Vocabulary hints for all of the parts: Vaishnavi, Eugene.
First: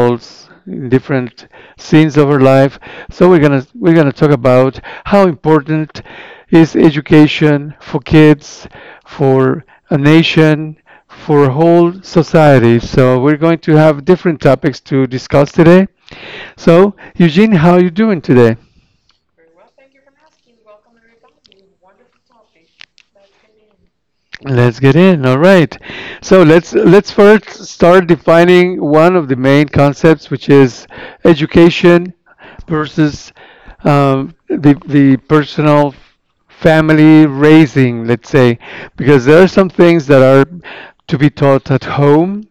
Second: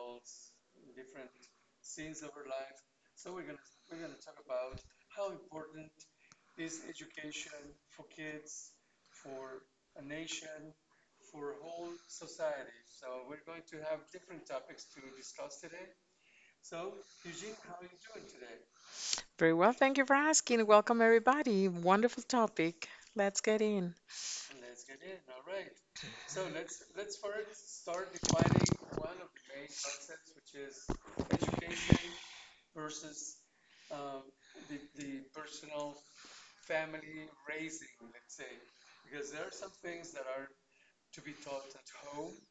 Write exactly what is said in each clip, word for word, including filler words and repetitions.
adults in different scenes of her life. So we're gonna we're gonna talk about how important is education for kids, for a nation, for a whole society. So we're going to have different topics to discuss today. So Eugene, how are you doing today? Very well. Thank you for asking. Welcome, everybody. Wonderful topic. Let's get in. Let's get in. All right. So let's let's first start defining one of the main concepts, which is education versus um, the the personal family raising. Let's say because there are some things that are to be taught at home,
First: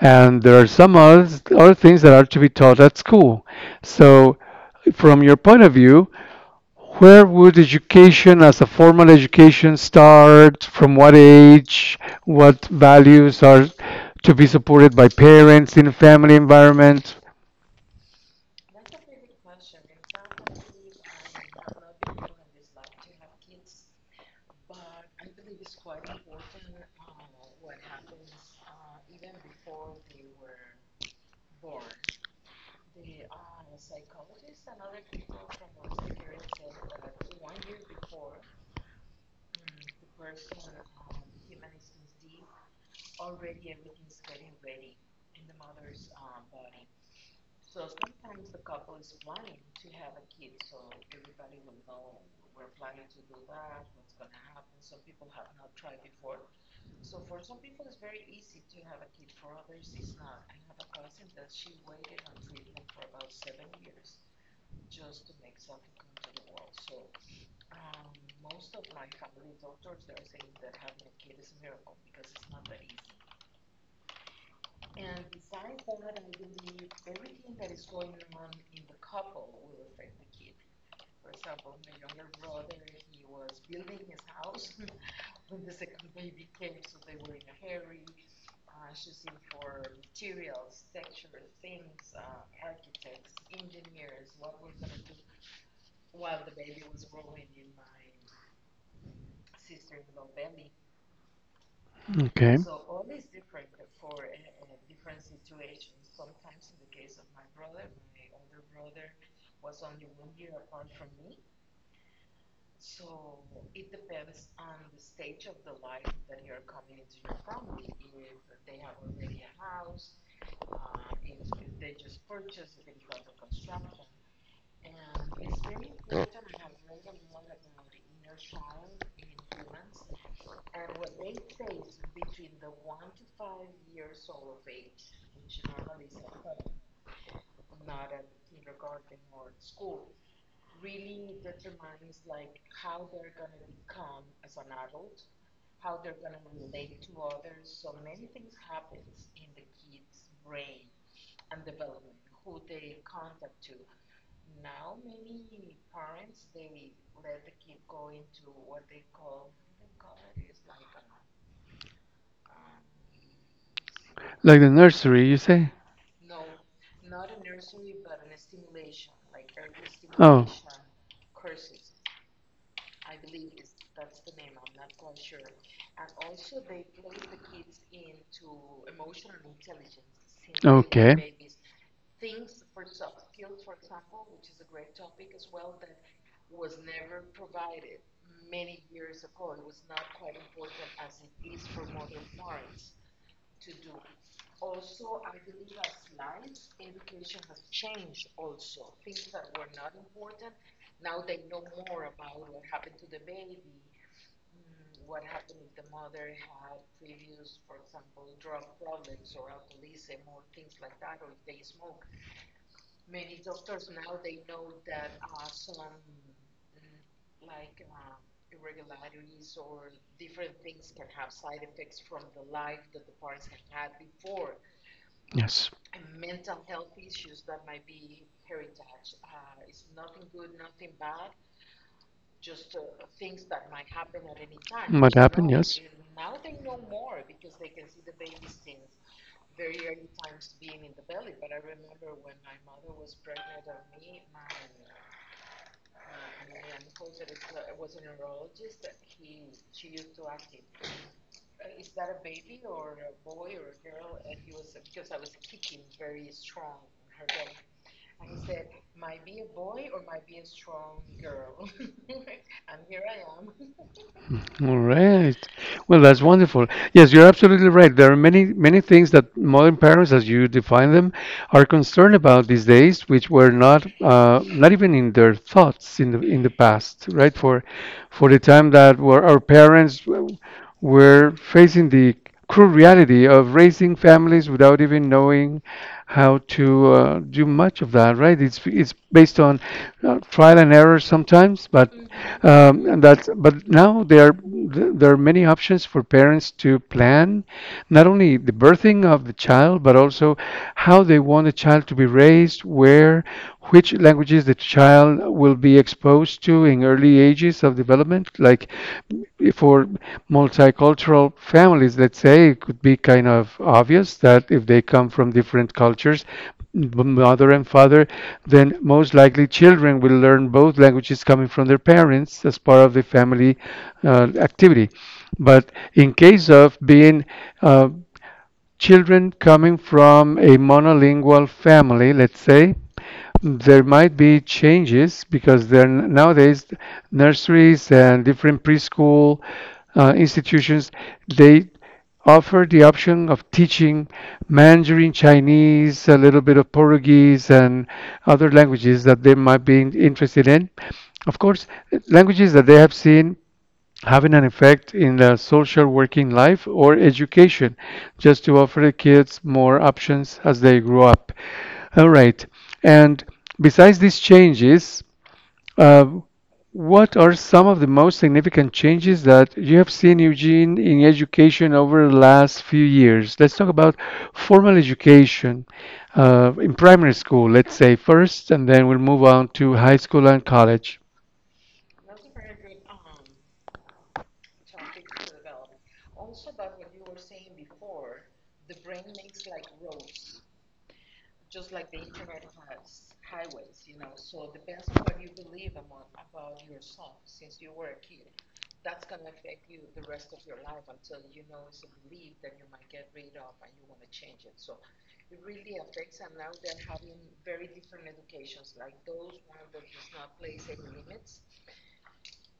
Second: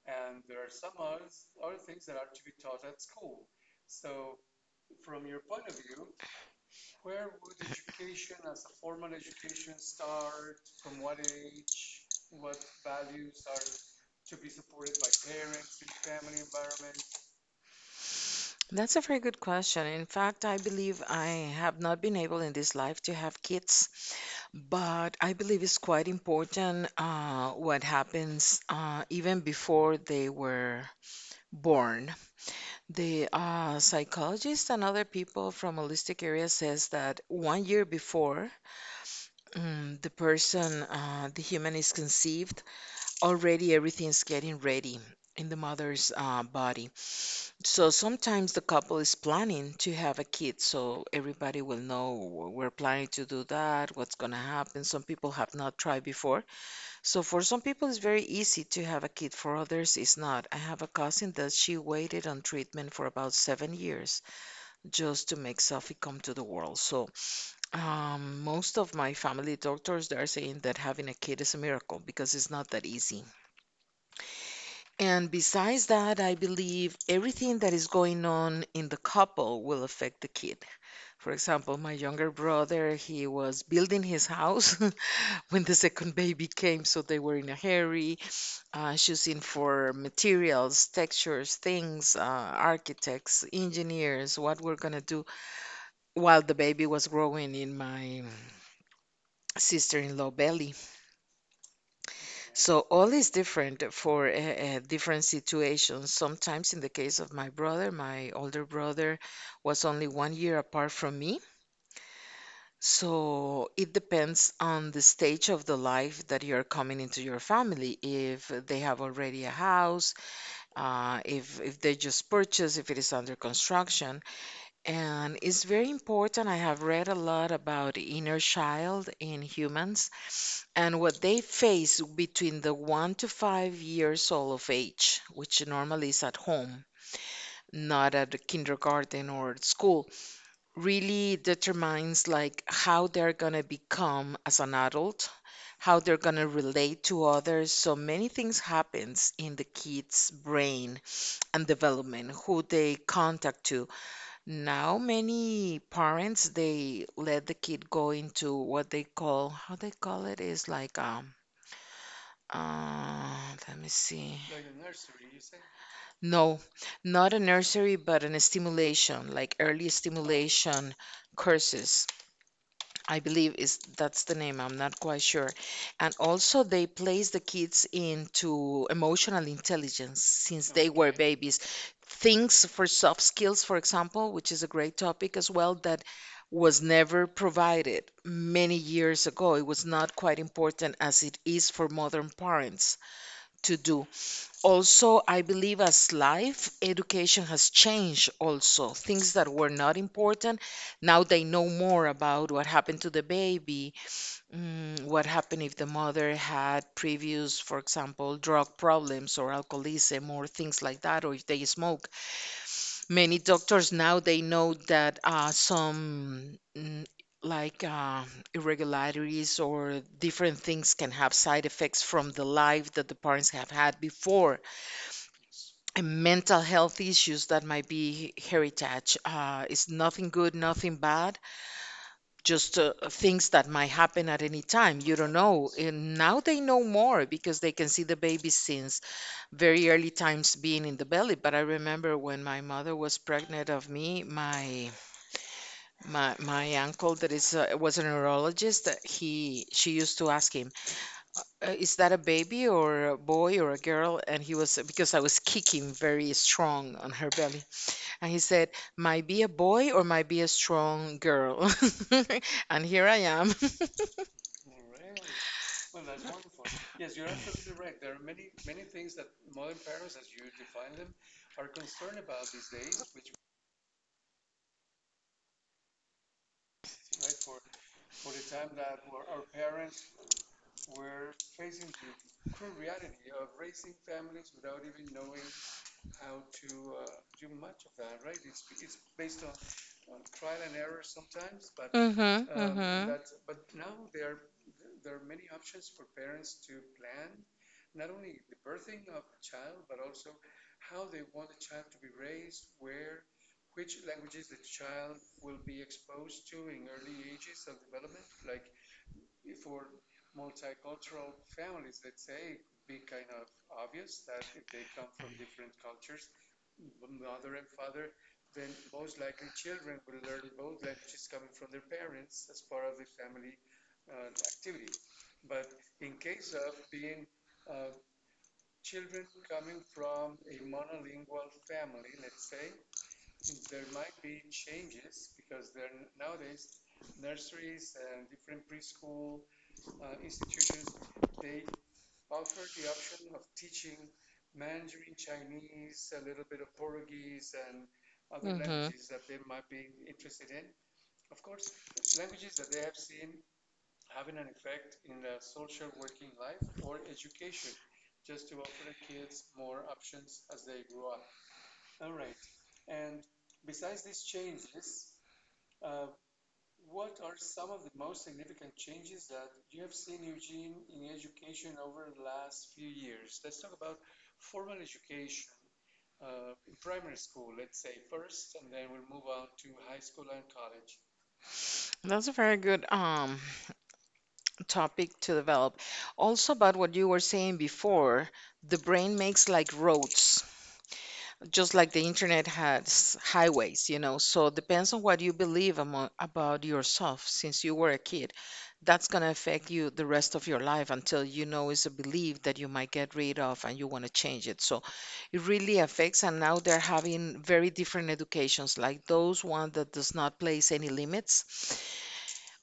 and there are some others, other things that are to be taught at school. So from your point of view, where would education as a formal education start? From what age? What values are to be supported by parents in family environment? That's a very good question. In fact, I believe I have not been able in this life to have kids, but I believe it's quite important uh, what happens uh, even before they were born. The uh, psychologist and other people from holistic area says that one year before mm, the person, uh, the human is conceived, already everything's getting ready in the mother's uh, body. So sometimes the couple is planning to have a kid, so everybody will know we're planning to do that, what's going to happen. Some people have not tried before. So for some people, it's very easy to have a kid, for others, it's not. I have a cousin that she waited on treatment for about seven years just to make Sophie come to the world. So um, most of my family doctors, they're saying that having a kid is a miracle because it's not that easy. And besides that, I believe everything that is going on in the couple will affect the kid. For example, my younger brother, he was building his house when the second baby came, so they were in a hurry, uh, choosing for materials, textures, things, uh, architects, engineers, what we're gonna do while the baby was growing in my sister-in-law belly. Okay. So all is different for uh, uh, different situations. Sometimes, in the case of my brother, my older brother was only one year apart from me. So it depends on the stage of the life that you're coming into your family. If they have already a house, uh, if if they just purchased, if it is under construction, and it's very important. I have read a lot about inner child in humans and what they face between the one to five years old of age, which normally is at home, not at the kindergarten or at school, really determines like how they're gonna become as an adult, how they're gonna relate to others. So many things happens in the kid's brain and development, who they contact to. Now many parents they let the kid go into what they call how they call it is like um uh, let me see. Like the nursery, you say? No, not a nursery, but an stimulation, like early stimulation courses. I believe is that's the name. I'm not quite sure. And also they place the kids into emotional intelligence since they were babies. Things for soft skills, for example, which is a great topic as well, that was never provided many years ago. It was not quite important as it is for modern parents to do. Also, I believe as life education has changed, also things that were not important, now they know more about what happened to the baby, mm, what happened if the mother had previous, for example, drug problems or alcoholism or things like that, or if they smoke. Many doctors now they know that uh, some mm, like uh, irregularities or different things can have side effects from the life that the parents have had before, Yes. and mental health issues that might be heritage. Uh, it's nothing good, nothing bad, just uh, things that might happen at any time. You don't know. And now they know more because they can see the baby since very early times being in the belly. But I remember when my mother was pregnant of me, my my my uncle that is uh, was a neurologist. uh, He she used to ask him, uh, "Is that a baby or a boy or a girl?" And he was, because I was kicking very strong on her belly. And he said, might be a boy or might be a strong girl. And here I am. All right. Well, that's wonderful. Yes, you're absolutely right. There are many, many things that modern parents, as you define them, are concerned about these days, which were not, uh, not even in their thoughts in the in the past, right? For, for the time that were our parents w- were facing the cruel reality of raising families without even knowing how to uh, do much of that, right? It's it's based on uh, On trial trial and and error errors, sometimes, but but mm um, mm-hmm, um, and mm-hmm, that's that's but now there there are th- there are many options for parents to plan, not only the birthing of the child, but also how they want the child to be raised, where, which languages the child will be exposed to in early ages of development, like for multicultural families, let's say, it could be kind of obvious that if they come from different cultures, m- mother and father, then most likely children will learn both languages coming from their parents as part of the family uh, activity. But in case of being uh, children coming from a monolingual family, let's say, there might be changes because there nowadays nurseries and different preschool uh, institutions they offer the option of teaching Mandarin Chinese, a little bit of Portuguese, and other other mm-hmm languages languages. that they might be in- interested in. Of course, languages that they have seen having an effect in the social working life or education, just to offer the kids more options as they grow up. All right. And besides these changes, uh, what are some of the most significant changes that you have seen, Eugene, in education over the last few years? Let's talk about formal education uh, in primary school, let's say first, and then we'll move on to high school and college. That's a very good um topic to develop. Also about what you were saying before, the brain makes like roads, just like the internet has highways, you know. So depends on what you believe amo about yourself since you were a kid. That's going to affect you the rest of your life until you know it's a belief that you might get rid of and you want to change it. So it really affects. And now they're having very different educations, like those one that does not place any limits,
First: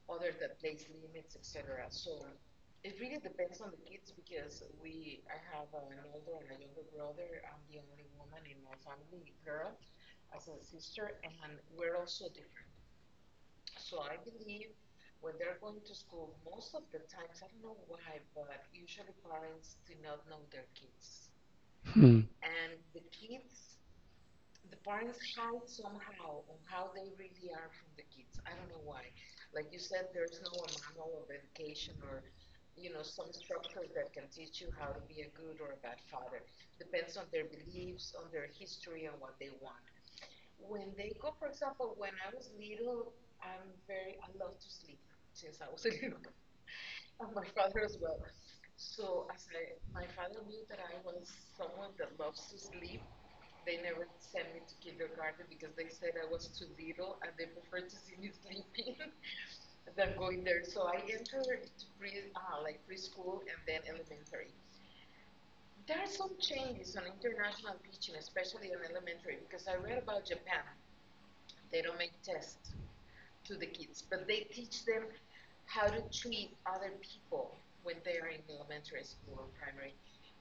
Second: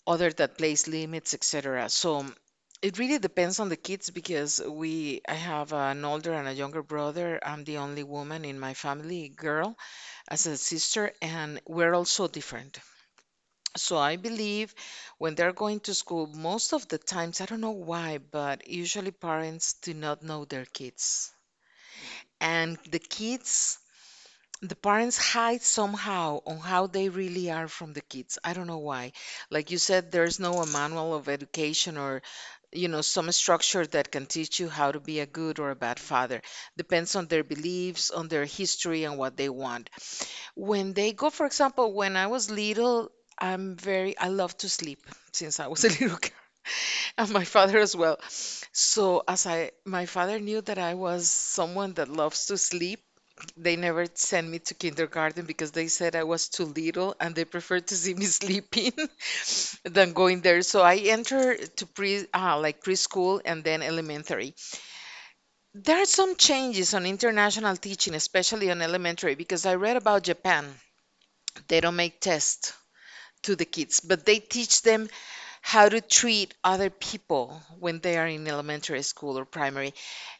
other that place limits, et cetera. So um, it really depends on the kids because we, I have an older and a younger brother. I'm the only woman in my family, girl, as a sister, and we're also different. So I believe when they're going to school, most of the times, I don't know why, but usually parents do not know their kids. Hmm. And the kids, the parents hide somehow on how they really are from the kids. I don't know why. Like you said, there's no a manual of education or you know some structure that can teach you how to be a good or a bad father, depends on their beliefs, on their history and what they want. When they go, for example, when I was little, I'm very, I love to sleep since I was a little girl, and my father as well. So as I my father knew that I was someone that loves to sleep, they never sent me to kindergarten because they said I was too little and they preferred to see me sleeping than going there. So I entered to pre uh, like preschool and then elementary. There are some changes on international teaching, especially on elementary, because I read about Japan. They don't make tests to the kids, but they teach them how to treat other people when they are in elementary school or primary.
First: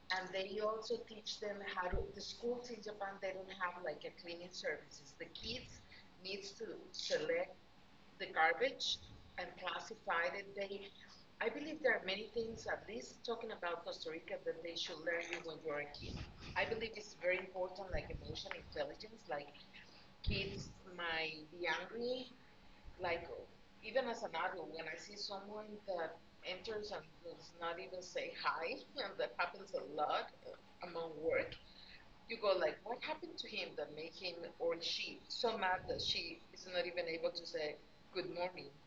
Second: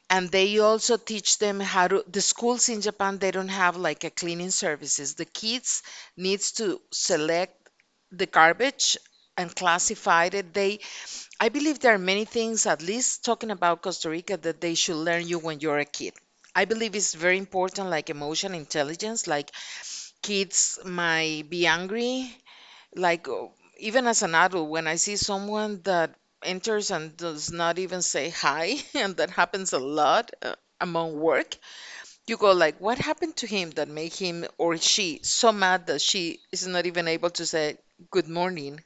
And they also teach them how to, the schools in Japan, they don't have like a cleaning services. The kids needs to select the garbage and classify it. They, I believe there are many things, at least talking about Costa Rica, that they should learn you when you're a kid. I believe it's very important, like emotional intelligence, like kids might be angry, like uh, even as an adult, when I see someone that enters and does not even say hi, and that happens a lot uh, among work, you go like, what happened to him that made him or she so mad that she is not even able to say good morning?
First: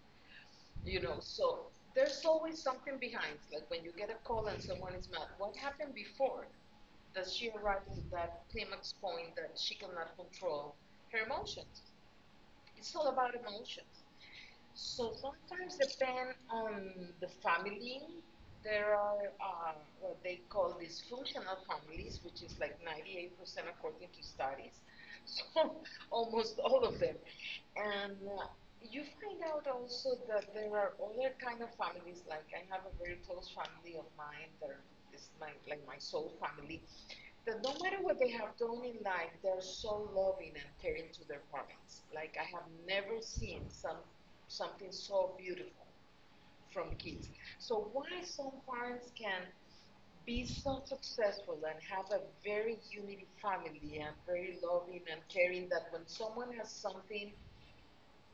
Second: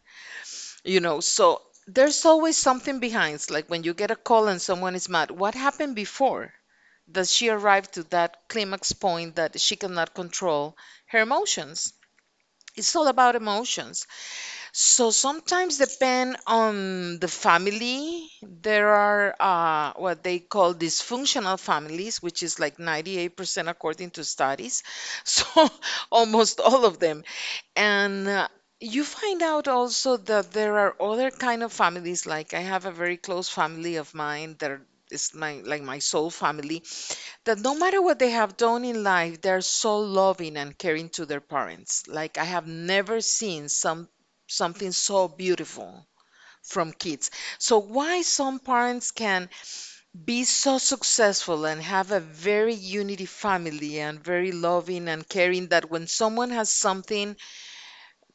You know, so there's always something behind. It's like when you get a call and someone is mad, what happened before? That she arrived to that climax point that she cannot control her emotions. It's all about emotions. So sometimes depend on the family. There are uh, what they call dysfunctional families, which is like ninety-eight percent according to studies. So almost all of them. And uh, you find out also that there are other kind of families. Like I have a very close family of mine that are- is my, like, my soul family, that no matter what they have done in life, they're so loving and caring to their parents. Like I have never seen some something so beautiful from kids. So why some parents can be so successful and have a very unity family and very loving and caring that when someone has something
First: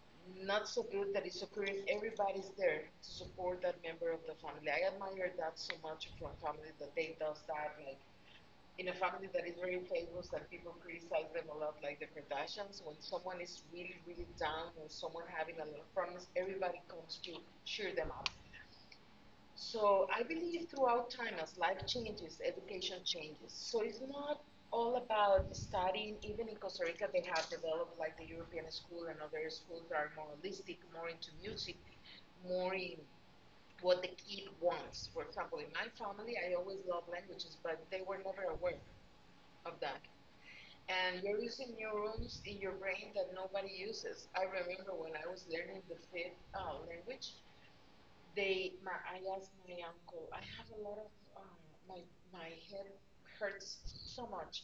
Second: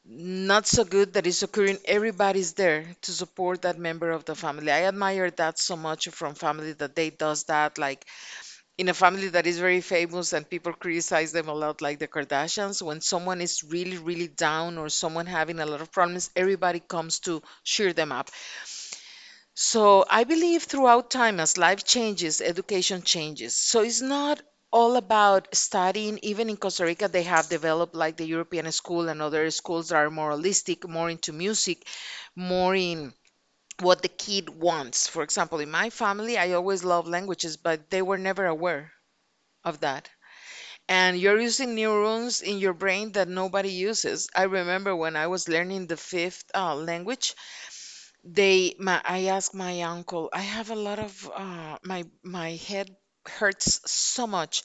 not so good that is occurring, everybody's there to support that member of the family. I admire that so much from family that they does that. Like in a family that is very famous and people criticize them a lot, like the Kardashians, when someone is really, really down or someone having a lot of problems, everybody comes to cheer them up. So I believe throughout time, as life changes, education changes. So it's not all about studying. Even in Costa Rica, they have developed like the European school and other schools that are more holistic, more into music, more in what the kid wants. For example, in my family, I always loved languages, but they were never aware of that. And you're using neurons in your brain that nobody uses. I remember when I was learning the fifth uh, language, they, my, I asked my uncle, I have a lot of, uh, my, my head hurts so much.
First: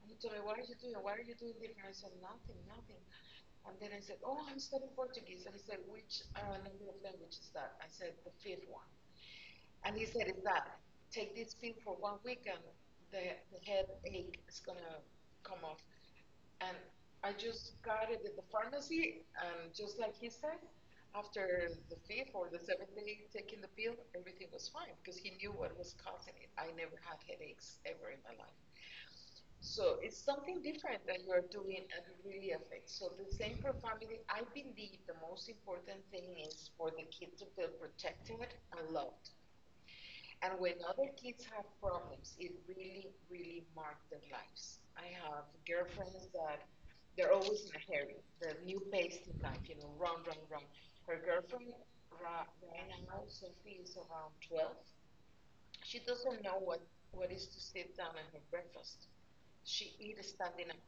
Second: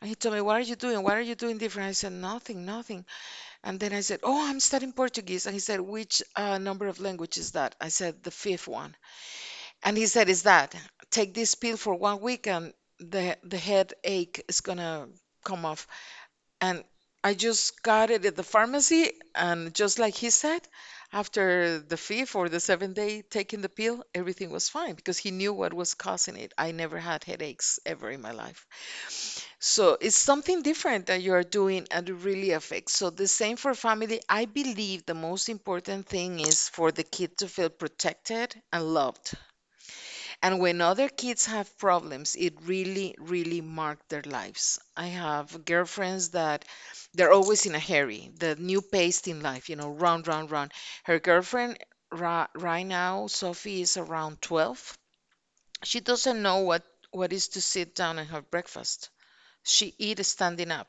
And he told me, what are you doing? What are you doing different? I said, nothing, nothing. And then I said, oh, I'm studying Portuguese. And he said, which uh, number of language is that? I said, the fifth one. And he said, is that, take this pill for one week and the, the headache is gonna come off. And I just got it at the pharmacy. And just like he said, after the fifth or the seventh day taking the pill, everything was fine because he knew what was causing it. I never had headaches ever in my life. So it's something different that you are doing and it really affects. So the same for family. I believe the most important thing is for the kid to feel protected and loved, and when other kids have problems, it really, really marked their lives. I have girlfriends that they're always in a hurry, the new pace in life, you know, run, run, run. Her girlfriend ri- right now, Sophie, is around twelve. She doesn't know what, what is to sit down and have breakfast. She eats standing up.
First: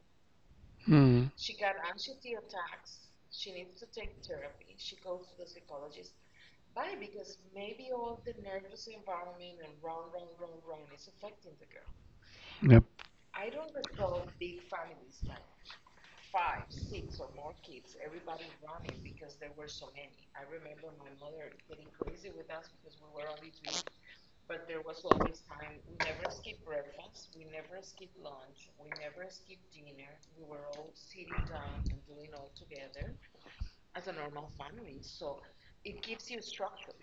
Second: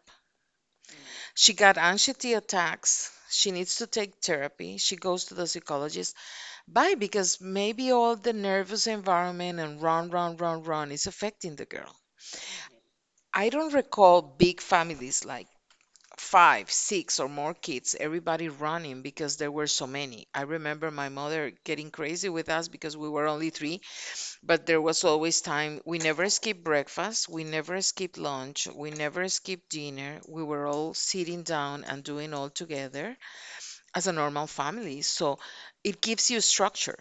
Hmm. She got anxiety attacks. She needs to take therapy. She goes to the psychologist. Why? Because maybe all the nervous environment and run, run, run, run is affecting the girl. Yep. I don't recall big families like five, six, or more kids, everybody running because there were so many. I remember my mother getting crazy with us because we were only three, but there was always time. We never skipped breakfast, we never skipped lunch, we never skipped dinner. We were all sitting down and doing all together as a normal family. So it gives you structure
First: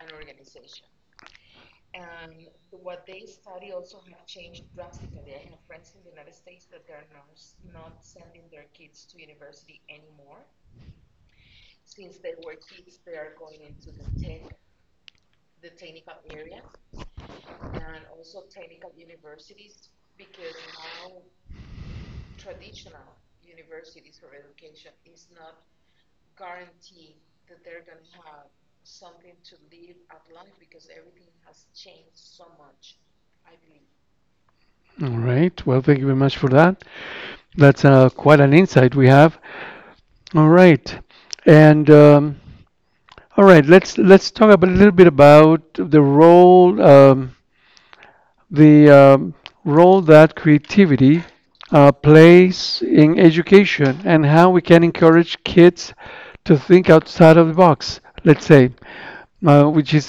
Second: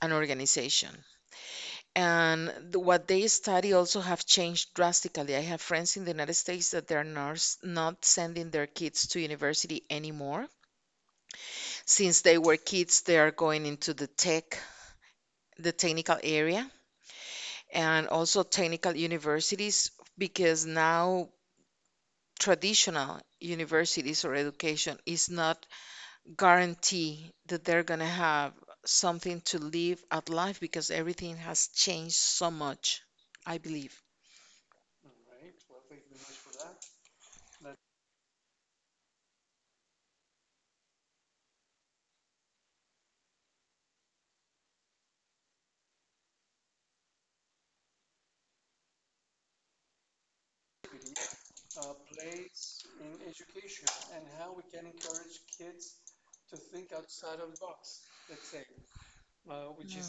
and organization. And the, what they study also have changed drastically. I have friends in the United States that they're not, not sending their kids to university anymore. Since they were kids, they are going into the tech, the technical area, and also technical universities, because now traditional universities or education is not guarantee that they're going to have something to live at life because everything has changed so much, I believe. All right. Well, thank you very much for that. That's uh, quite an insight we have. All right. And um, all right, let's let's talk about a little bit about the role um, the um, role that creativity uh, plays in education and how we can encourage kids to think outside of the box, let's say, uh, which is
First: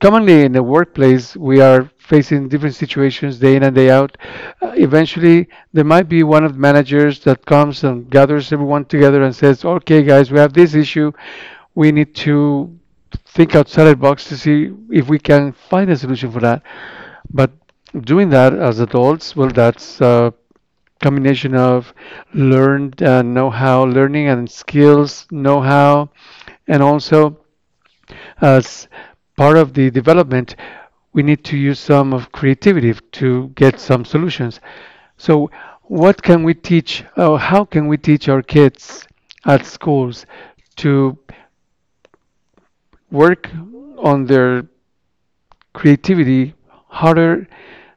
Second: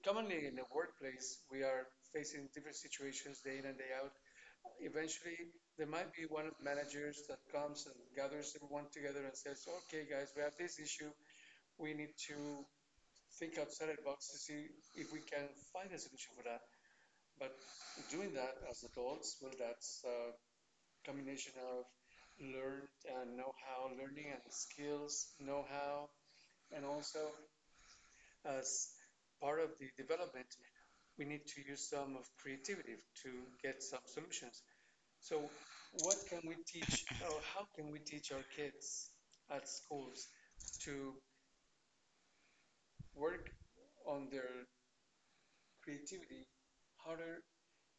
commonly in the workplace, we are facing different situations day in and day out. Uh, eventually, there might be one of the managers that comes and gathers everyone together and says, okay, guys, we have this issue. We need to think outside the box to see if we can find a solution for that. But doing that as adults, well, that's a combination of learned uh, know-how, learning and skills know-how, and also as part of the development, we need to use some of creativity to get some solutions. So, what can we teach, or how can we teach our kids at schools to work on their creativity harder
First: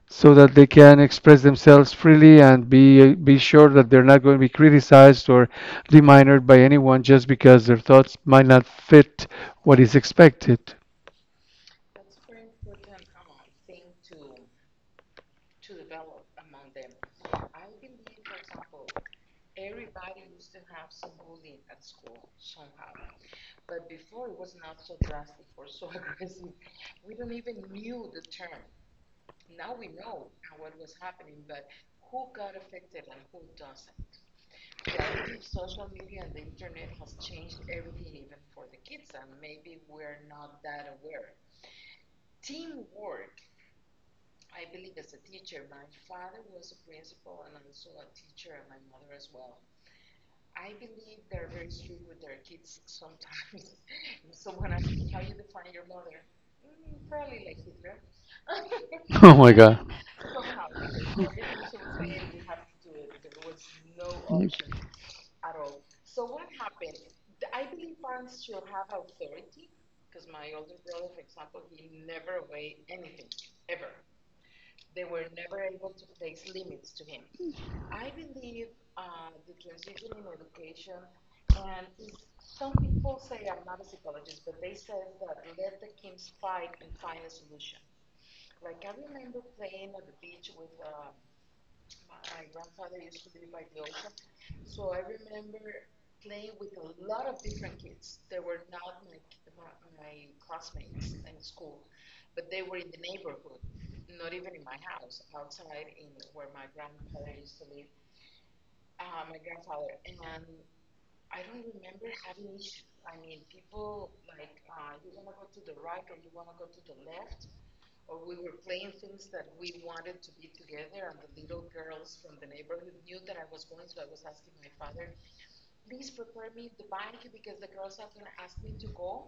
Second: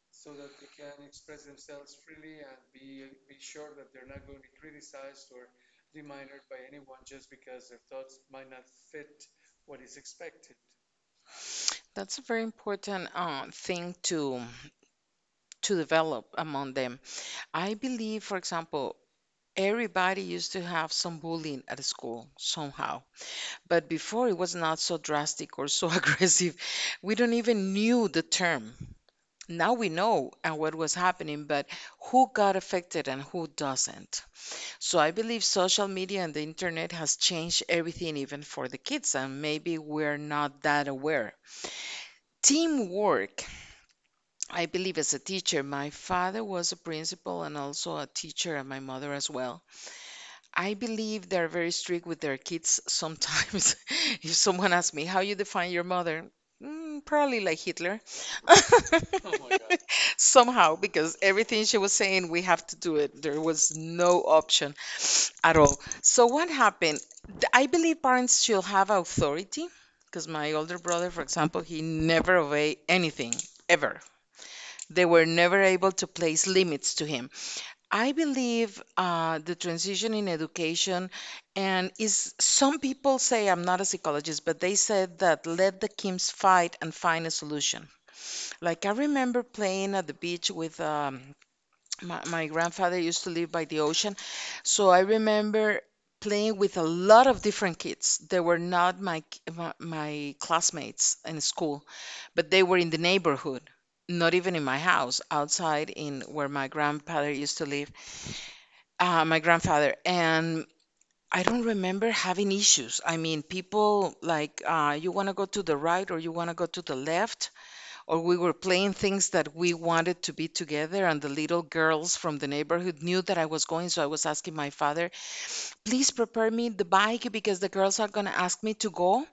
so that they can express themselves freely and be be sure that they're not going to be criticized or deminuted by anyone just because their thoughts might not fit what is expected. That's a very important uh, thing to to develop among them. I believe, for example, everybody used to have some bullying at school somehow, but before it was not so drastic or so aggressive. We don't even knew the term. Now we know and what was happening, but who got affected and who doesn't. So I believe social media and the internet has changed everything even for the kids, and maybe we're not that aware. Teamwork. I believe as a teacher, my father was a principal and also a teacher, and my mother as well. I believe they're very strict with their kids sometimes. If someone asks And me, how you define your mother? Mm, probably like Hitler. Oh my God. Somehow, because everything she was saying, we have to do it. There was no option at all. So what happened? Th- I believe parents should have authority because my older brother, for example, he never obeyed anything, ever. They were never able to place limits to him. I believe uh, the transition in education, and is some people say I'm not a psychologist, but they said that let the Kims fight and find a solution. Like I remember playing at the beach with um, my, my grandfather used to live by the ocean, so I remember playing with a lot of different kids. They were not my k- my, my classmates in school, but they were in the neighborhood, not even in my house, outside in where my grandfather used to live. Uh, my grandfather, and I don't remember having issues. I mean, people like uh, you want to go to the right or you want to go to the left, or we were playing things that we wanted to be together, and the little girls from the neighborhood knew that I was going, so I was asking my father, "Please prepare me the bike because the girls are going to ask me to go,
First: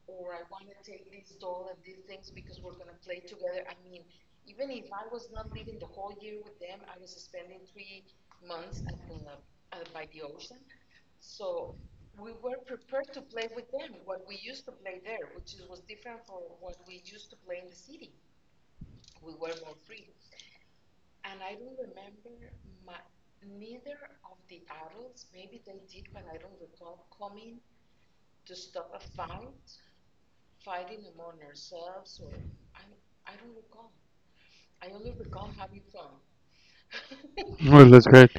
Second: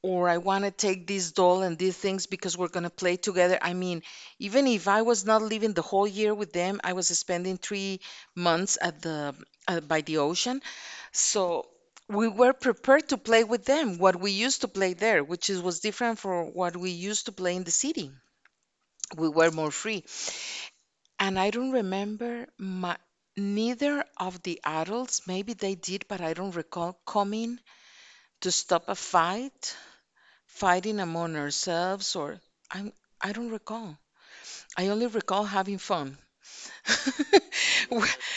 or I want to take this doll and these things because we're going to play together." I mean, even if I was not living the whole year with them, I was spending three months at the uh, by the ocean. So we were prepared to play with them what we used to play there, which is was different from what we used to play in the city. We were more free. And I don't remember my, neither of the adults, maybe they did, but I don't recall coming to stop a fight, fighting among ourselves, or I'm I don't recall. I only recall having fun. Oh, that's Wh- great.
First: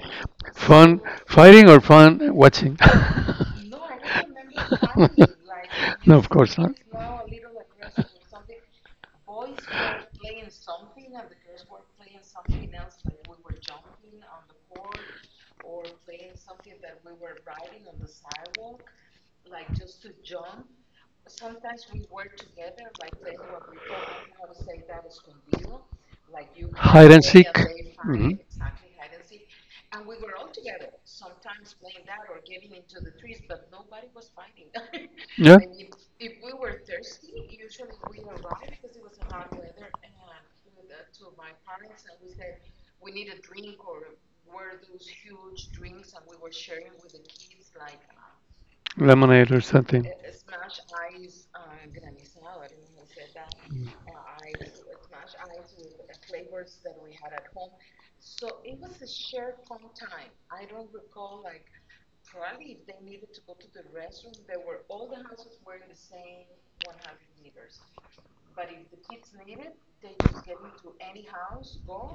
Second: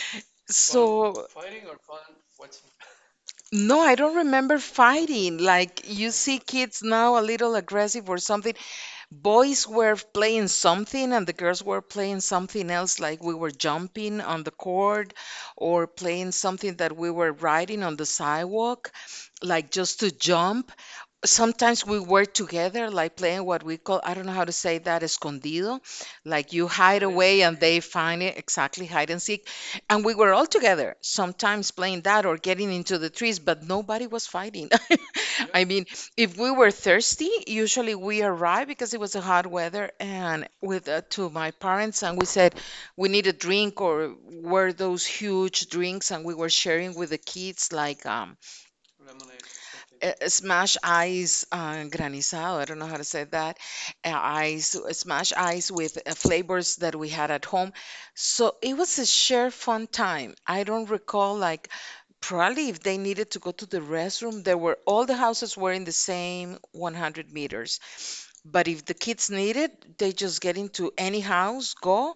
Fun So, So fighting or fun watching? no, I no, I don't remember fighting. Like you see kids now a little aggressive or something. Boys were playing something and the girls were playing something else, like we were jumping on the court or playing something that we were riding on the sidewalk, like just to jump. Sometimes we were together, like playing what we call, I don't know how to say that, escondido. Like you hide. Hide and away and seek. They find it, exactly, hide and seek. And we were all together, sometimes playing that or getting into the trees, but nobody was fighting. Yeah. I mean, if we were thirsty, usually we arrived because it was a hot weather, and with uh, to my parents, and we said we need a drink, or were those huge drinks and we were sharing with the kids like um lemonade or something. uh, smash ice uh, granizado. I don't know how to say that. Uh, ice, uh, smash ice with uh, flavors that we had at home. So it was a sheer fun time. I don't recall, like, probably if they needed to go to the restroom, there were all the houses were in the same one hundred meters. But if the kids needed, they just get into any house, go,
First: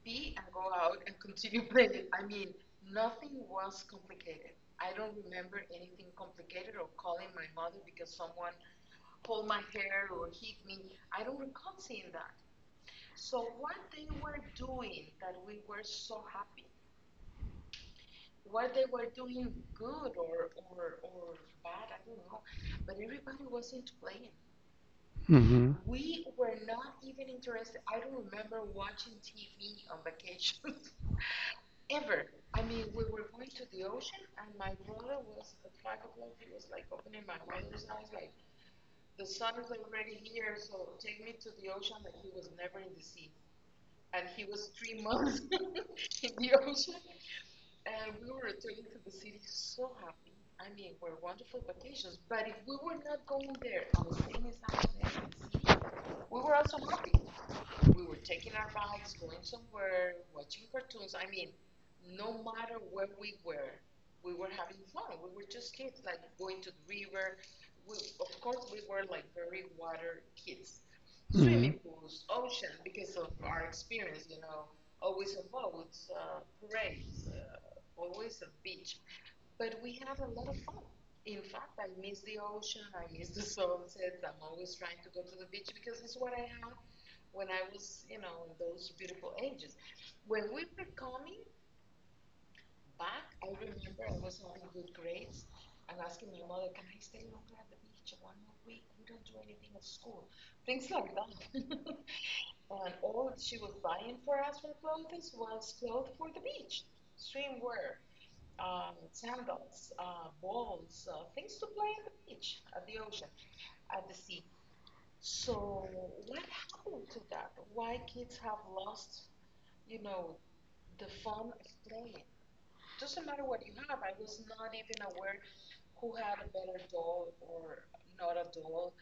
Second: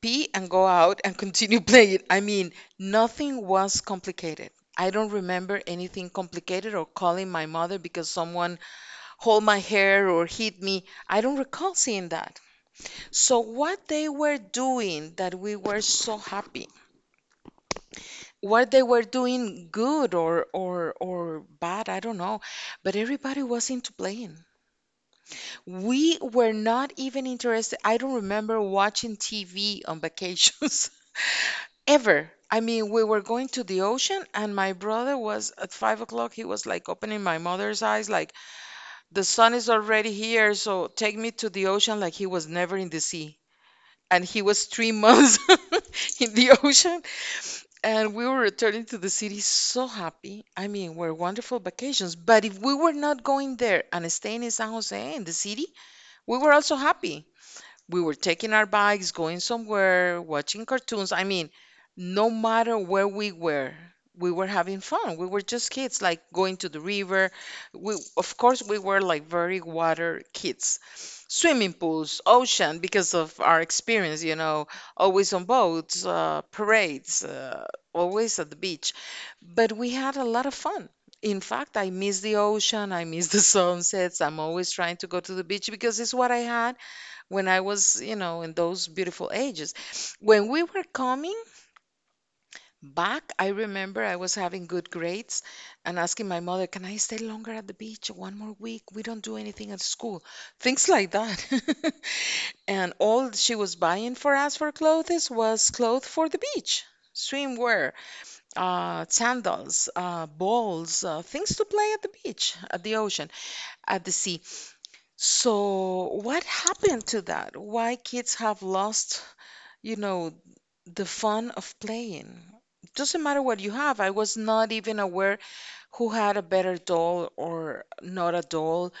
pee and go out and continue playing. I mean, nothing was complicated. I don't remember anything complicated or calling my mother because someone hold my hair or hit me. I don't recall seeing that. So what they were doing that we were so happy. What they were doing good or or or bad, I don't know, but everybody was into playing. hmm We were not even interested. I don't remember watching T V on vacations. Ever. I mean, we were going to the ocean, and my brother was at five o'clock. He was like opening my mother's eyes, like, the sun is already here, so take me to the ocean, like he was never in the sea. And he was three months in the ocean. And we were returning to the city so happy. I mean, were wonderful vacations. But if we were not going there and staying in San Jose in the city, we were also happy. We were taking our bikes, going somewhere, watching cartoons. I mean, no matter where we were, we were having fun. We were just kids, like going to the river. We, of course, we were like very water kids. Swimming pools, ocean, because of our experience, you know, always on boats, uh, parades, uh, always at the beach. But we had a lot of fun. In fact, I miss the ocean, I miss the sunsets. I'm always trying to go to the beach because it's what I had when I was, you know, in those beautiful ages. When we were coming back, I remember I was having good grades and asking my mother, "Can I stay longer at the beach one more week? We don't do anything at school." Things like that. And all she was buying for us for clothes was clothes for the beach. Swimwear, uh, sandals, uh, balls, uh, things to play at the beach, at the ocean, at the sea. So, what happened to that? Why kids have lost, you know, the fun of playing. Doesn't matter what you have. I was not even aware who had a better doll or not a doll.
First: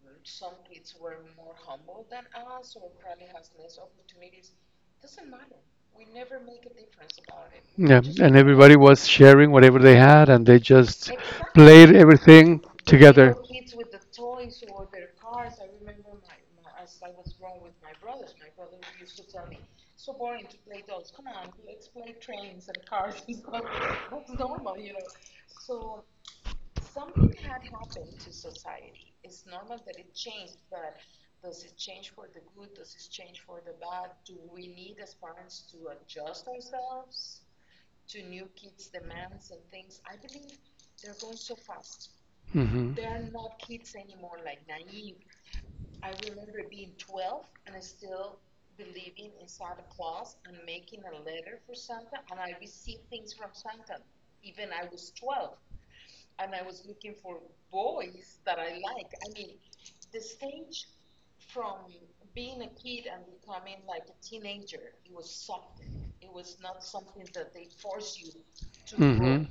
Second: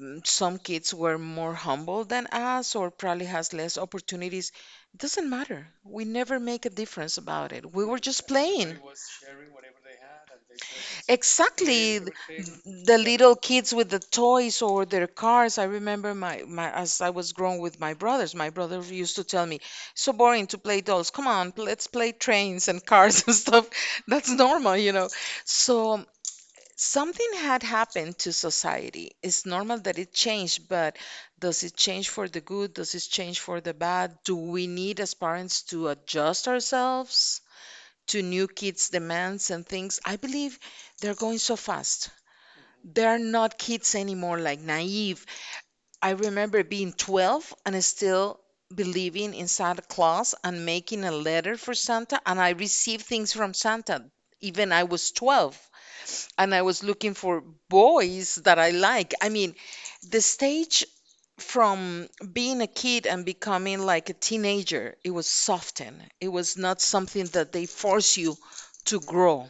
Mm, Some kids were more humble than us or probably has less opportunities. Doesn't matter. We never make a difference about it. We were Yeah, Just- just and everybody playing. was sharing whatever they had, and they just played Exactly. th- everything. The The little kids with the toys or their cars. I remember my, my as I was growing with my brothers, my brother used to tell me, "So boring to play dolls. Come on, pl- let's play trains and cars and stuff." That's normal, you know. So something had happened to society. It's normal that it changed, but does it change for the good? Does it change for the bad? Do we need as parents to adjust ourselves to new kids' demands and things. I believe they're going so fast. hmm They're not kids anymore, like naive. I remember being twelve and still believing in Santa Claus and making a letter for Santa, and I received things from Santa. Even I was twelve and I was looking for boys that I like. I mean, the stage from being a kid and becoming like a teenager, it was softened. It was not something that they force you to hmm grow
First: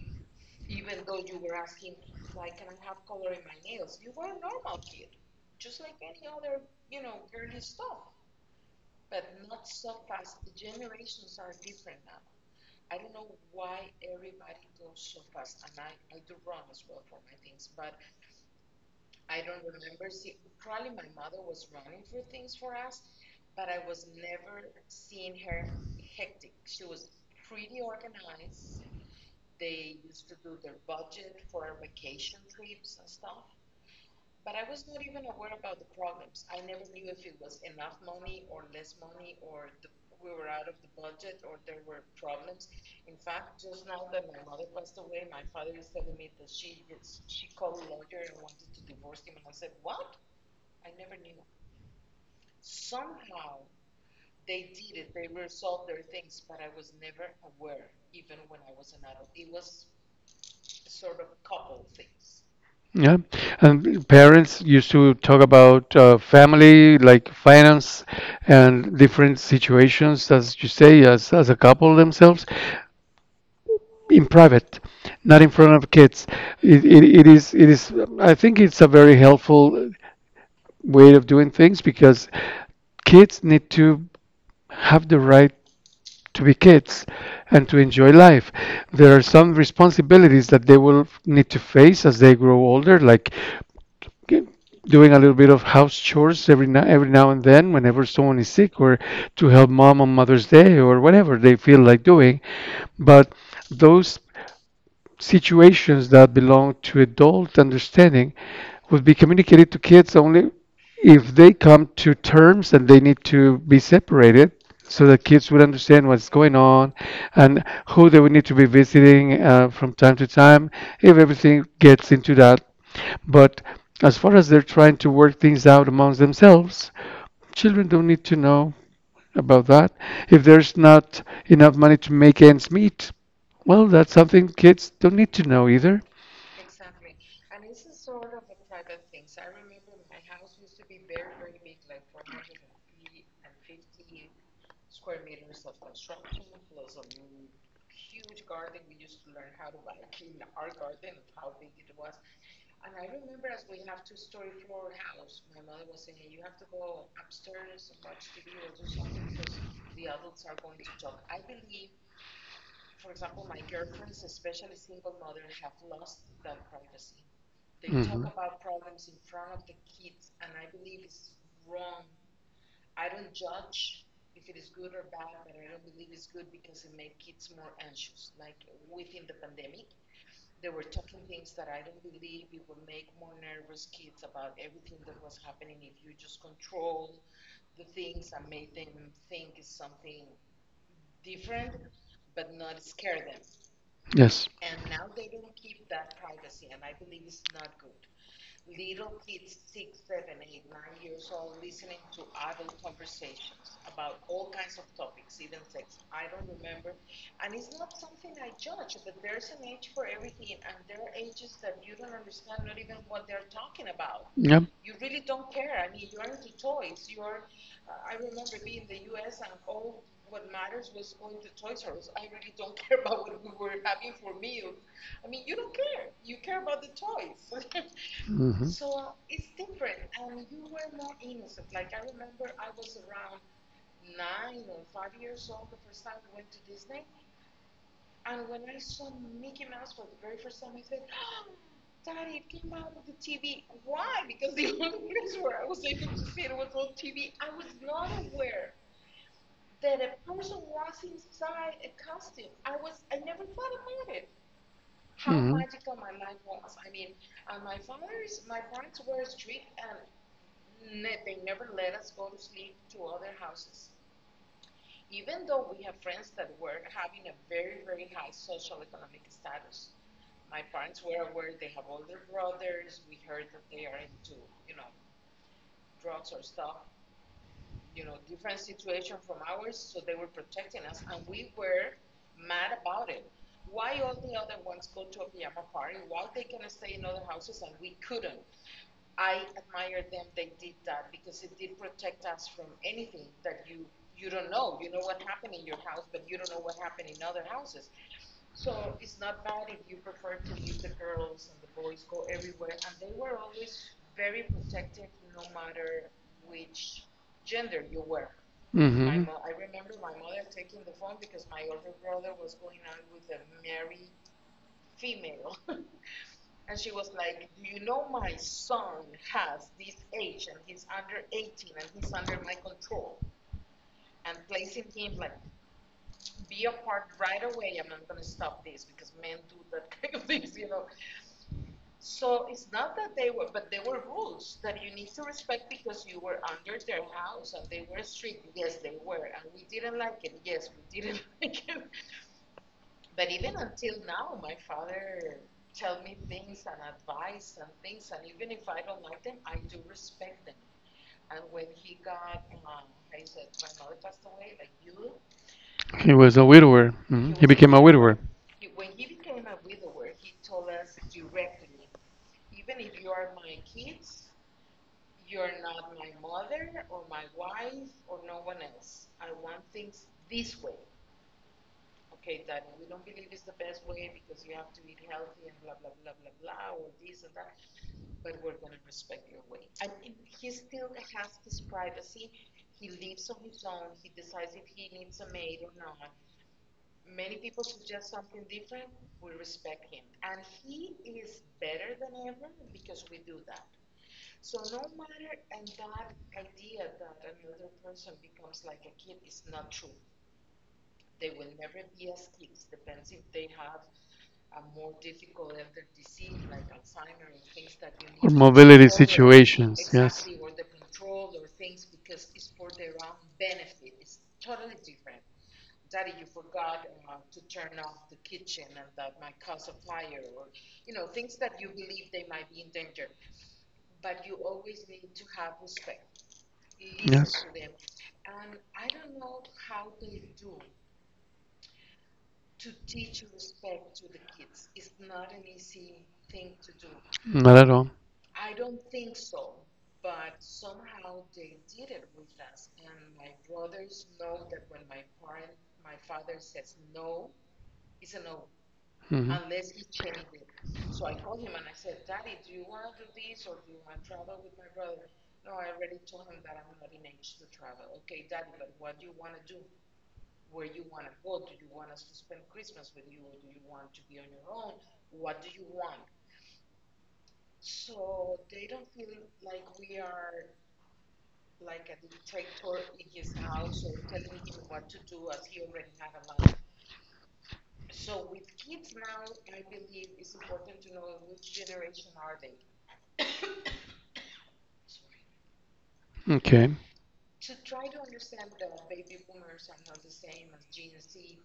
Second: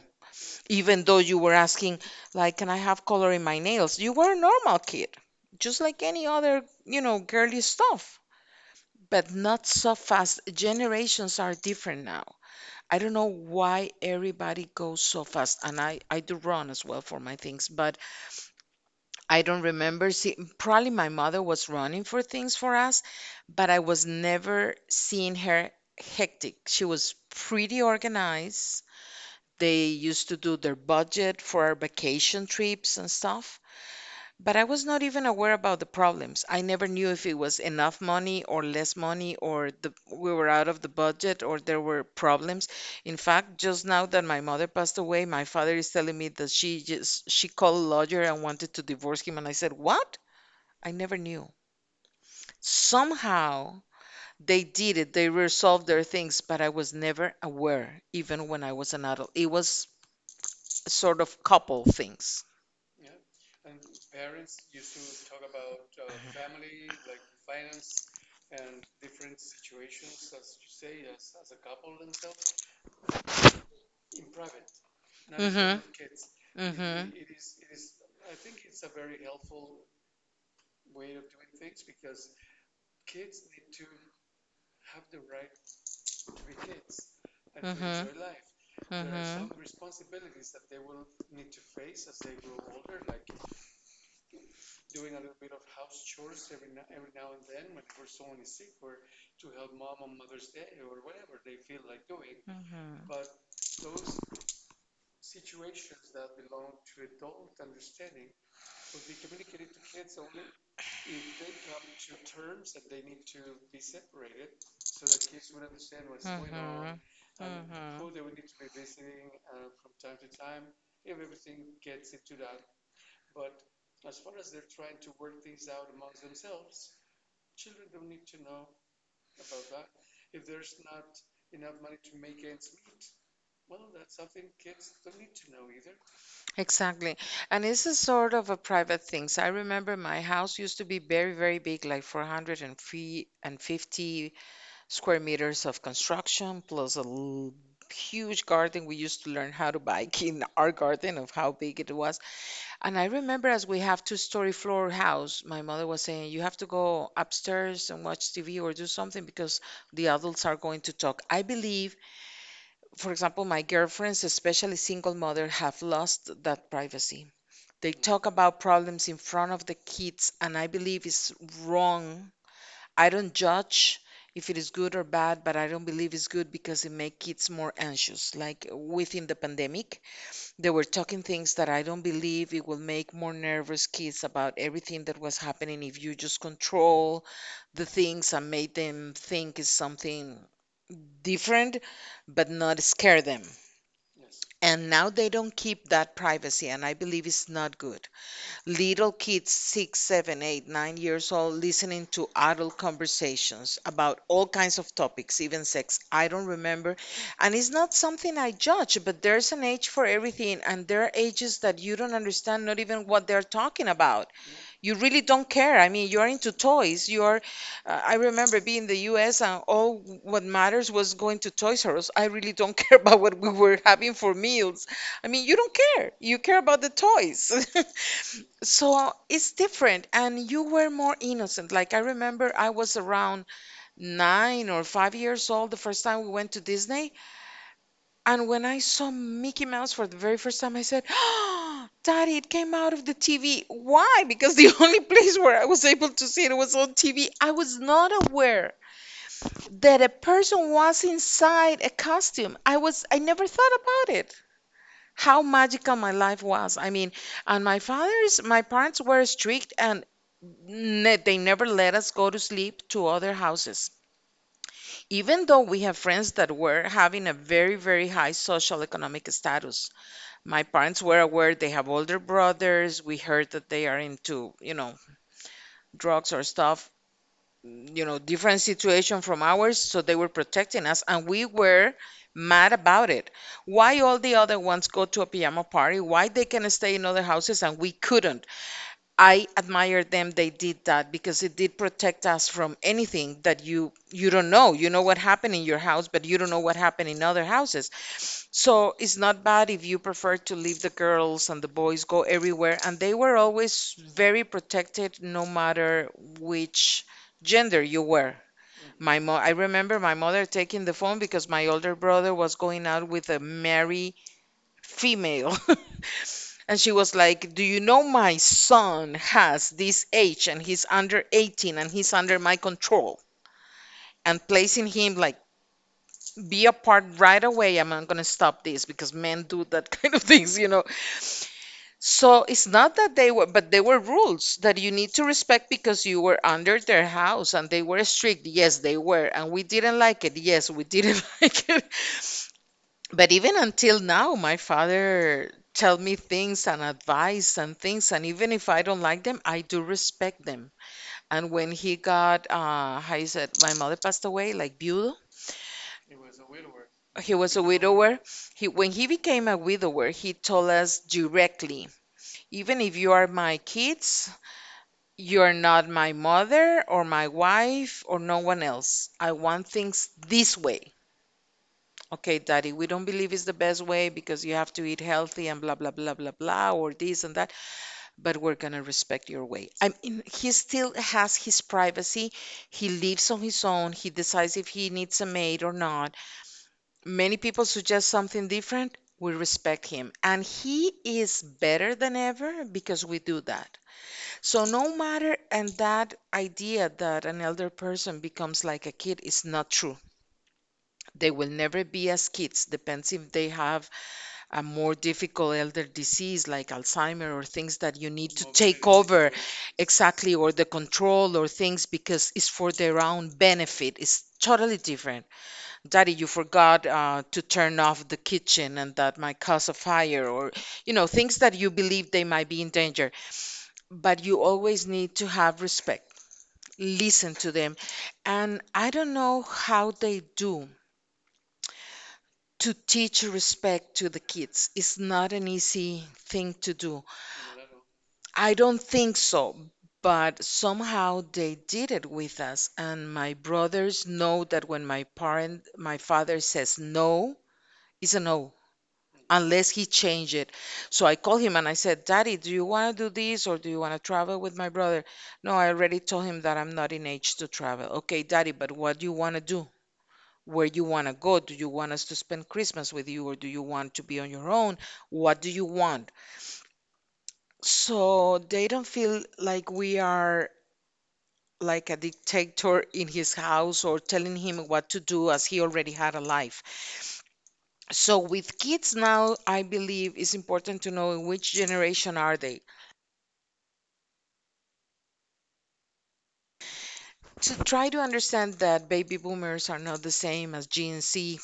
even though you were asking, like, can I have color in my nails? You were a normal kid, just like any other, you know, girly stuff. But not so fast. Generations are different now. I don't know why everybody goes so fast, and i i do run as well for my things. But I don't remember. See, probably my mother was running for things for us, but I was never seeing her hectic. She was pretty organized. They used to do their budget for our vacation trips and stuff, but I was not even aware about the problems. I never knew if it was enough money or less money or the, we were out of the budget or there were problems. In fact, just now that my mother passed away, my father is telling me that she just she called a lawyer and wanted to divorce him, and I said, "What? I never knew." Somehow they did it. They resolved their things, but I was never aware even when I was an adult. It was sort of couple things. Yeah. And parents used to talk about uh, family, like finance and different situations, as you say, as, as a couple themselves, in private, not in front of kids. It, it, Mm-hmm. it is, it is, I think it's a very helpful way of doing things because kids need to have the right to be kids and to Mm-hmm. enjoy Mm-hmm. life. There Mm-hmm. are some Mm-hmm. responsibilities that they will need to face as they grow older, like g- doing a little bit of house chores every now, every now and then whenever someone is sick or to help mom on Mother's Day or whatever they feel like doing. But those situations that belong to adult understanding would be communicated to kids only if they come to terms and they need to be separated so that kids would understand what's going on and who they would need to be visiting uh, from time to time if everything gets into that. But as far as they're trying to work things out amongst themselves, children don't need to know about that. If there's not enough money to make ends meet, well, that's something kids don't need to know either. Exactly. And this is sort of a private thing. So I remember my house used to be very, very big, like four hundred fifty square meters of construction, plus a l- huge garden. We used to learn how to bike in our garden of how big it was. And I remember, as we have two-story floor house, my mother was saying, you have to go upstairs and watch T V or do something because the adults are going to talk. I believe, for example, my girlfriends, especially single mother, have lost that privacy. They Hmm talk about problems in front of the kids, and I believe it's wrong. I don't judge if it is good or bad, but I don't believe it's good because it makes kids more anxious. Like, within the pandemic, they were talking things that I don't believe it will make more nervous kids about everything that was happening if you just control the things and make them think it's something different, but not scare them. Yes. And now they don't keep that privacy, and I believe it's not good little kids, six, seven, eight, nine years old, listening to adult conversations about all kinds of topics, even sex. I don't remember. And it's not something I judge, but there's an age for everything, and there are ages that you don't understand, not even what they're talking about. Yep. You really don't care. I mean, you're into toys. You're, uh, I remember being in the U S, and all what matters was going to Toys R Us. I really don't care about what we were having for meals. I mean, you don't care. You care about the toys. hmm So it's different. And you were more innocent. Like, I remember I was around nine or five years old the first time we went to Disney. And when I saw Mickey Mouse for the very first time, I said, oh, Daddy, it came out of the T V. Why? Because the only place where I was able to see it was on T V. I was not aware that a person was inside a costume. I was I never thought about it. How magical my life was. I mean, and my father's my parents were strict, and ne- they never let us go to sleep to other houses. Even though we have friends that were having a very, very high social economic status, my parents were aware they have older brothers. We heard that they are into, you know, drugs or stuff, you know, different situation from ours. So they were protecting us, and we were mad about it. Why all the other ones go to a pajama party? Why they can stay in other houses and we couldn't? I admire them. They did that because it did protect us from anything that you you don't know. You know what happened in your house, but you don't know what happened in other houses. So it's not bad if you prefer to leave the girls and the boys go everywhere. And they were always very protected, no matter which gender you were. My My mo I remember my mother taking the phone because my older brother was going out with a married female. And she was like, do you know my son has this age and he's under eighteen and he's under my control? And placing him like, be apart right away. I'm not going to stop this because men do that kind of things, you know. So it's not that they were, but there were rules that you need to respect because you were under their house and they were strict. Yes, they were. And we didn't like it. Yes, we didn't like it. But even until now, my father tell me things and advice and things. And even if I don't like them, I do respect them. And when he got, uh, how you said, my mother passed away, like viudo, He was a widower. He Mhm. He he was a was a became a widower. Widower. widower. He, when he became a widower, he told us directly, even if you are my kids, you are not my mother or my wife or no one else. I want things this way. Okay, Daddy, we don't believe it's the best way because you have to eat healthy and blah, blah, blah, blah, blah, or this and that, but we're going to respect your way. I mean, he still has his privacy. He lives on his own. He decides if he needs a maid or not. Many people suggest something different. We respect him. And he is better than ever because we do that. So no matter, and that idea that an elder person becomes like a kid is not true. They will never be as kids. Depends if they have a more difficult elder disease like Alzheimer or things that you need to take over exactly or the control or things because it's for their own benefit. It's totally different. Daddy, you forgot uh, to turn off the kitchen and that might cause a fire, or, you know, things that you believe they might be in danger. But you always need to have respect, listen to them. And I don't know how they do to teach respect to the kids. It's not an easy thing to do. Not at all. I don't think so, but somehow they did it with us. And my brothers know that when my parent, my father says no, it's a no. Mm, Unless he changed it. So I called him and I said, Daddy, do you want to do this or do you want to travel with my brother? No, I already told him that I'm not in age to travel. Okay, Daddy, but what do you want to do? Where you want to go. Do you want us to spend Christmas with you or do you want to be on your own? What do you want? So they don't feel like we are like a dictator in his house or telling him what to do as he already had a life. So with kids now, I believe it's important to know in which generation are they. Okay. To try to understand that baby boomers are not the same as Gen Z,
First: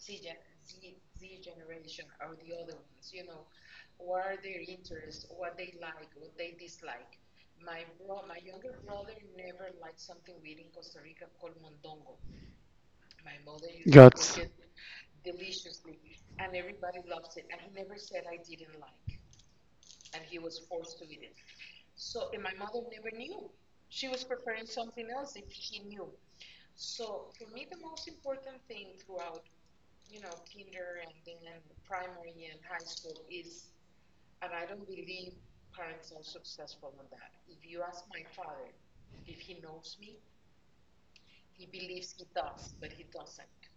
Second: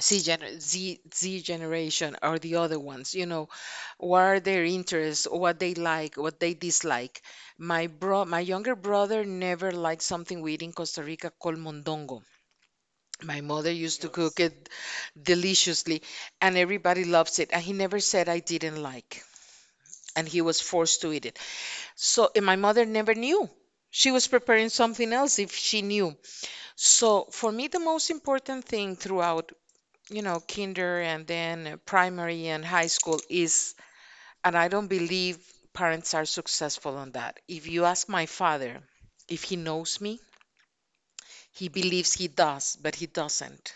C gener Z, Z generation or the other ones. You know, what are their interests, what they like, what they dislike. My bro, my younger brother never liked something we eat in Costa Rica called mondongo. My mother used to cook Guts. it deliciously, and everybody loves it. And he never said I didn't like, and he was forced to eat it. So, and my mother never knew. She was preparing something else if she knew. So, for me, the most important thing throughout, you know, kinder and then primary and high school is. And I don't believe parents are successful on that. If you ask my father if he knows me, he believes he does, but he doesn't.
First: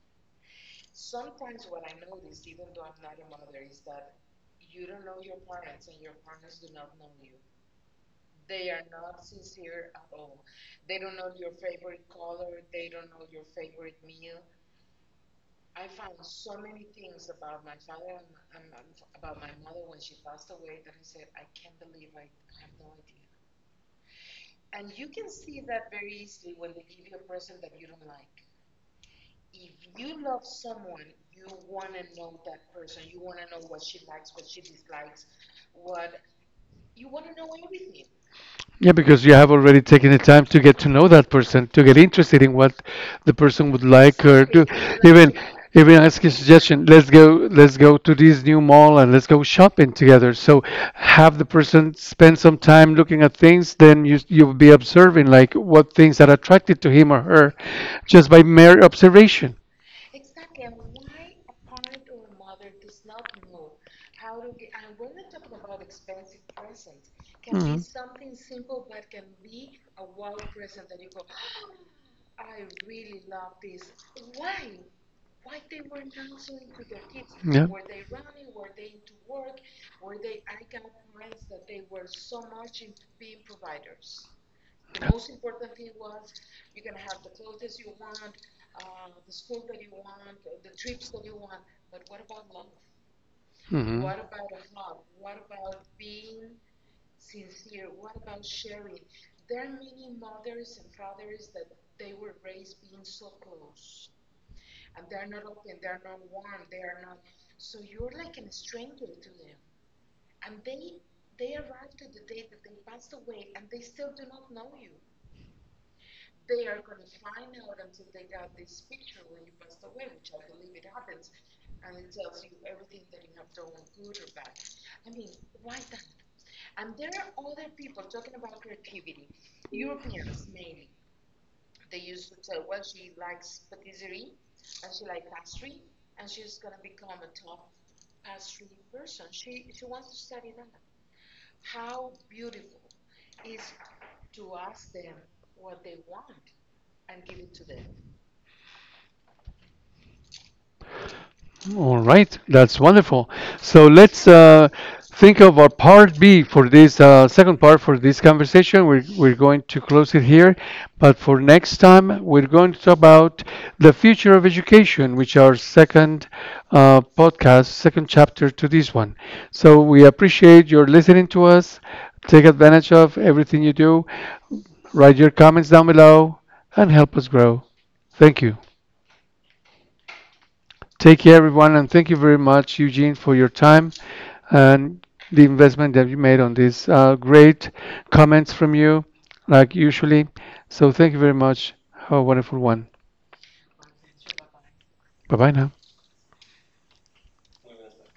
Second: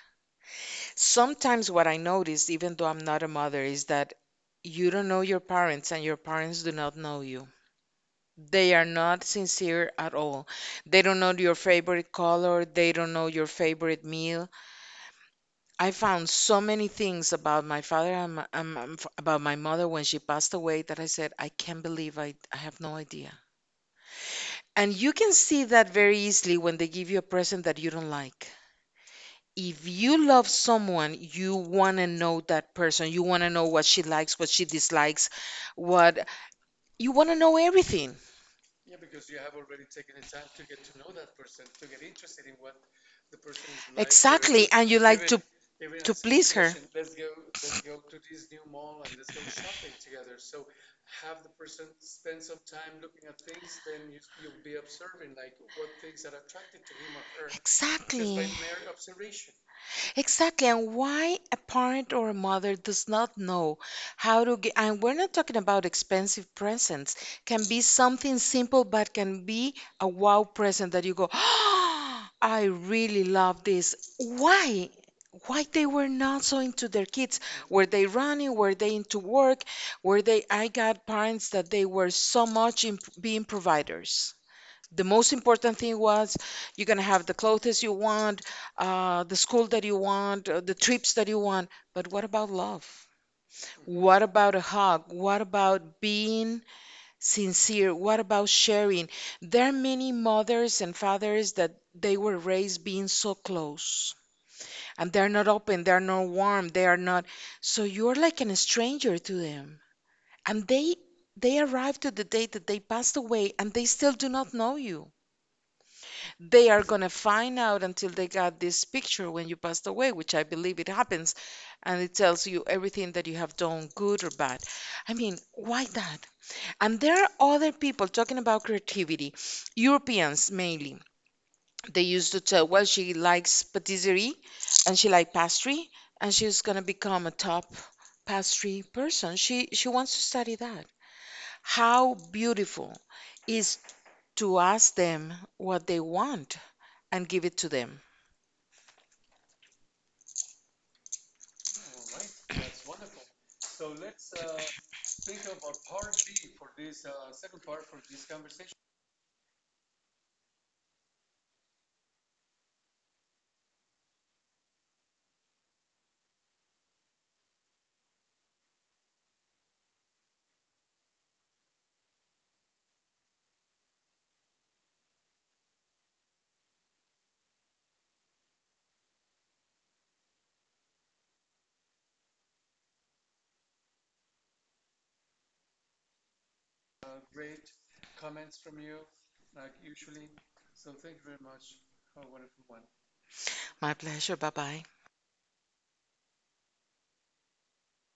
Sometimes what I notice, even though I'm not a mother, is that you don't know your parents and your parents do not know you. They are not sincere at all. They don't know your favorite color. They don't know your favorite meal. I found so many things about my father and, my, and my- about my mother when she passed away that I said, I can't believe I, I have no idea. And you can see that very easily when they give you a present that you don't like. If you love someone, you want to know that person. You want to know what she likes, what she dislikes, what, you want to know everything. Yeah, because you have already taken the time to get to know that person, to get interested in what the person would like or do. Exactly. And you like Even to even to ask a please her. suggestion. Let's Exactly. go. Let's go to this new mall and let's go shopping together. So have the person spend some time looking at things. Then you you'll be observing like what things are attracted to him or her, just by mere observation. Exactly. And why a parent or a mother does not know how to get, and we're not talking about expensive presents, can be something simple, but can be a wow Mhm. present that you go, oh, I really love this. Why? Why they were not so into their kids? Were they running? Were they into work? Were they, I got parents that they were so much in being providers the most important thing was you're going to have the clothes you want, uh, the school that you want, uh, the trips that you want. But what about love? hmm What about a hug? What about being sincere? What about sharing? There are many mothers and fathers that they were raised being so close and they're not open, they're not warm, they are not. So you're like an stranger to them. And they they arrived to the day that they passed away and they still do not know you. They are going to find out until they got this picture when you passed away, which I believe it happens, and it tells you everything that you have done, good or bad. I mean, why that? And there are other people talking about creativity, Europeans mainly. They used to tell, well, she likes patisserie and she likes pastry, and she's going to become a top pastry person. She she wants to study that. How beautiful is to ask them what they want and give it to them. All right, that's wonderful. So let's uh, think of our part B for this uh, second part for this conversation. We're, we're going to close it here, but for next time, we're going to talk about the future of education, which our second uh, podcast, second chapter to this one. So we appreciate your listening to us. Take advantage of everything you do. Write your comments down below and help us grow. Thank you. Take care, everyone, and thank you very much, Eugene, for your time and the investment that you made on this. Uh, great comments from you, like usually. So thank you very much. Have a wonderful one. My pleasure. Bye bye. Bye bye now.